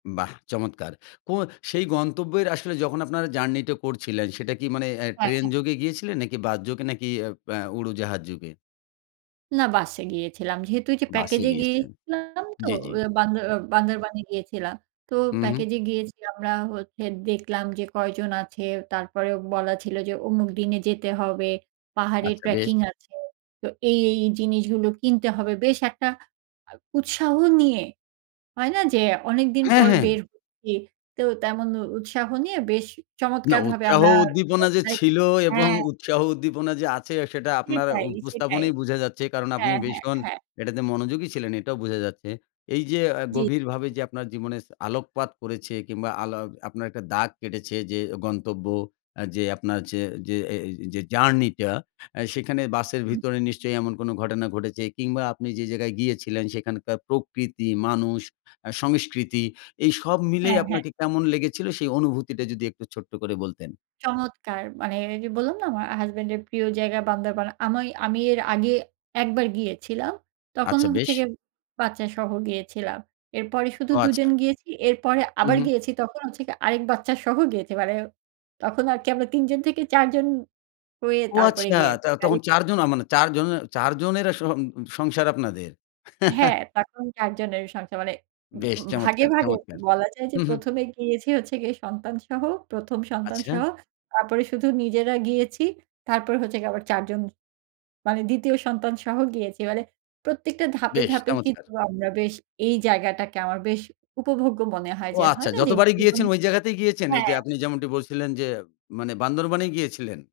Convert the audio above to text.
বাহ চমৎকার! কো সেই গন্তব্যের আসলে যখন আপনারা জার্নি টা করছিলেন, সেটা কি মানে অ্যা হ্যাঁ, ট্রেন হ্যাঁ। যোগে গিয়েছিলেন? নাকি বাসযোগে? নাকি আ আ উড়োজাহাজ যোগে? না বাসে গিয়েছিলাম, যেহেতু ওই যে বাসে প্যাকেজে গিয়েছিলেন। গিয়েছিলাম তো, জি, জি। বান্দর আ বান্দরবানে গিয়েছিলাম। তো হু, হু। প্যাকেজে গিয়েছি আমরা হচ্ছে দেখলাম যে কয়জন আছে। তারপরেও বলা ছিল যে অমুক দিনে যেতে হবে, পাহাড়ে আচ্ছা বেশ। ট্র্যাকিং আছে, তো এই, এই জিনিসগুলো কিনতে হবে। বেশ একটা উৎসাহ নিয়ে, হয় না যে অনেকদিন হ্যাঁ, পর হ্যাঁ। বের হচ্ছি, তো তেমন উৎসাহ নিয়ে বেশ না, চমৎকারভাবে উৎসাহ আমরা উদ্দীপনা যে পৌছাই। ছিল এবং হ্যাঁ। উৎসাহ উদ্দীপনা যে আছে সেটা আপনার সেটাই, সেটাই। উপস্থাপনেই বুঝা যাচ্ছে। কারণ আপনি হ্যাঁ, হ্যাঁ, ভীষণ হ্যাঁ। এটাতে মনোযোগী ছিলেন। এটাও বুঝা যাচ্ছে। এই যে আ জি। গভীরভাবে যে আপনার জীবনে আলোকপাত করেছে কিংবা আলো আপনার একটা দাগ কেটেছে যে গন্তব্য অ্যা যে আপনার যে যে এ এ যে জার্নি টা আ সেখানে বাসের হুম। ভিতরে নিশ্চয়ই এমন কোন ঘটনা ঘটেছে। কিংবা আপনি যে জায়গায় গিয়েছিলেন সেখানকার প্রকৃতি, মানুষ, আ সংস্কৃতি এই সব হ্যাঁ, মিলিয়ে হ্যাঁ। আপনাকে কেমন লেগেছিল? সেই অনুভূতিটা যদি একটু ছোট্ট করে বলতেন। চমৎকার মানে, এই যে বললাম না আমার হাসব্যান্ড এর প্রিয় জায়গা বান্দরবন। আমি আমি এর আগে ১ বার গিয়েছিলাম, তখন আচ্ছা হচ্ছে বেশ। গিয়ে বাচ্চা সহ গিয়েছিলাম। এরপরে শুধু ও ২ জন আচ্ছা। গিয়েছি এরপরে হু, আবার হু। গিয়েছি তখন হচ্ছে কি আরেক বাচ্চা সহ গিয়েছি। মানে তখন আর কি আমরা ৩ জন থেকে ৪ জন হয়ে ও তারপরে আচ্ছা, গিয়েছি। তা তখন [unintelligible] চারজনা মানে ৪ জনের ৪ জনের আসহ সং সংসার আপনাদের। হ্যাঁ তখন ৪ জনের সংসার মানে, বেশ ভাগে চমৎকার, ভাগে চমৎকার। বলা যায় যে হু, হু। ১ম এ গিয়েছি হচ্ছে গিয়ে সন্তান সহ, ১ম আচ্ছা। সন্তানসহ, তারপরে শুধু নিজেরা গিয়েছি। তারপরে হচ্ছে গিয়ে আবার ৪ জন মানে, ২য় সন্তানসহ গিয়েছি। মানে প্রত্যেকটা ধাপে, বেশ ধাপে চমৎকার। কিন্তু আমরা বেশ এই জায়গাটাকে আমার বেশ উপভোগ্য মনে হয় ও যে, আচ্ছা হয় না যে যতবারই জীবনে গিয়েছেন ওই জায়গাতেই গিয়েছেন? এই যে হ্যাঁ। আপনি যেমনটি বলছিলেন যে, মানে বান্দরবনে গিয়েছিলেন?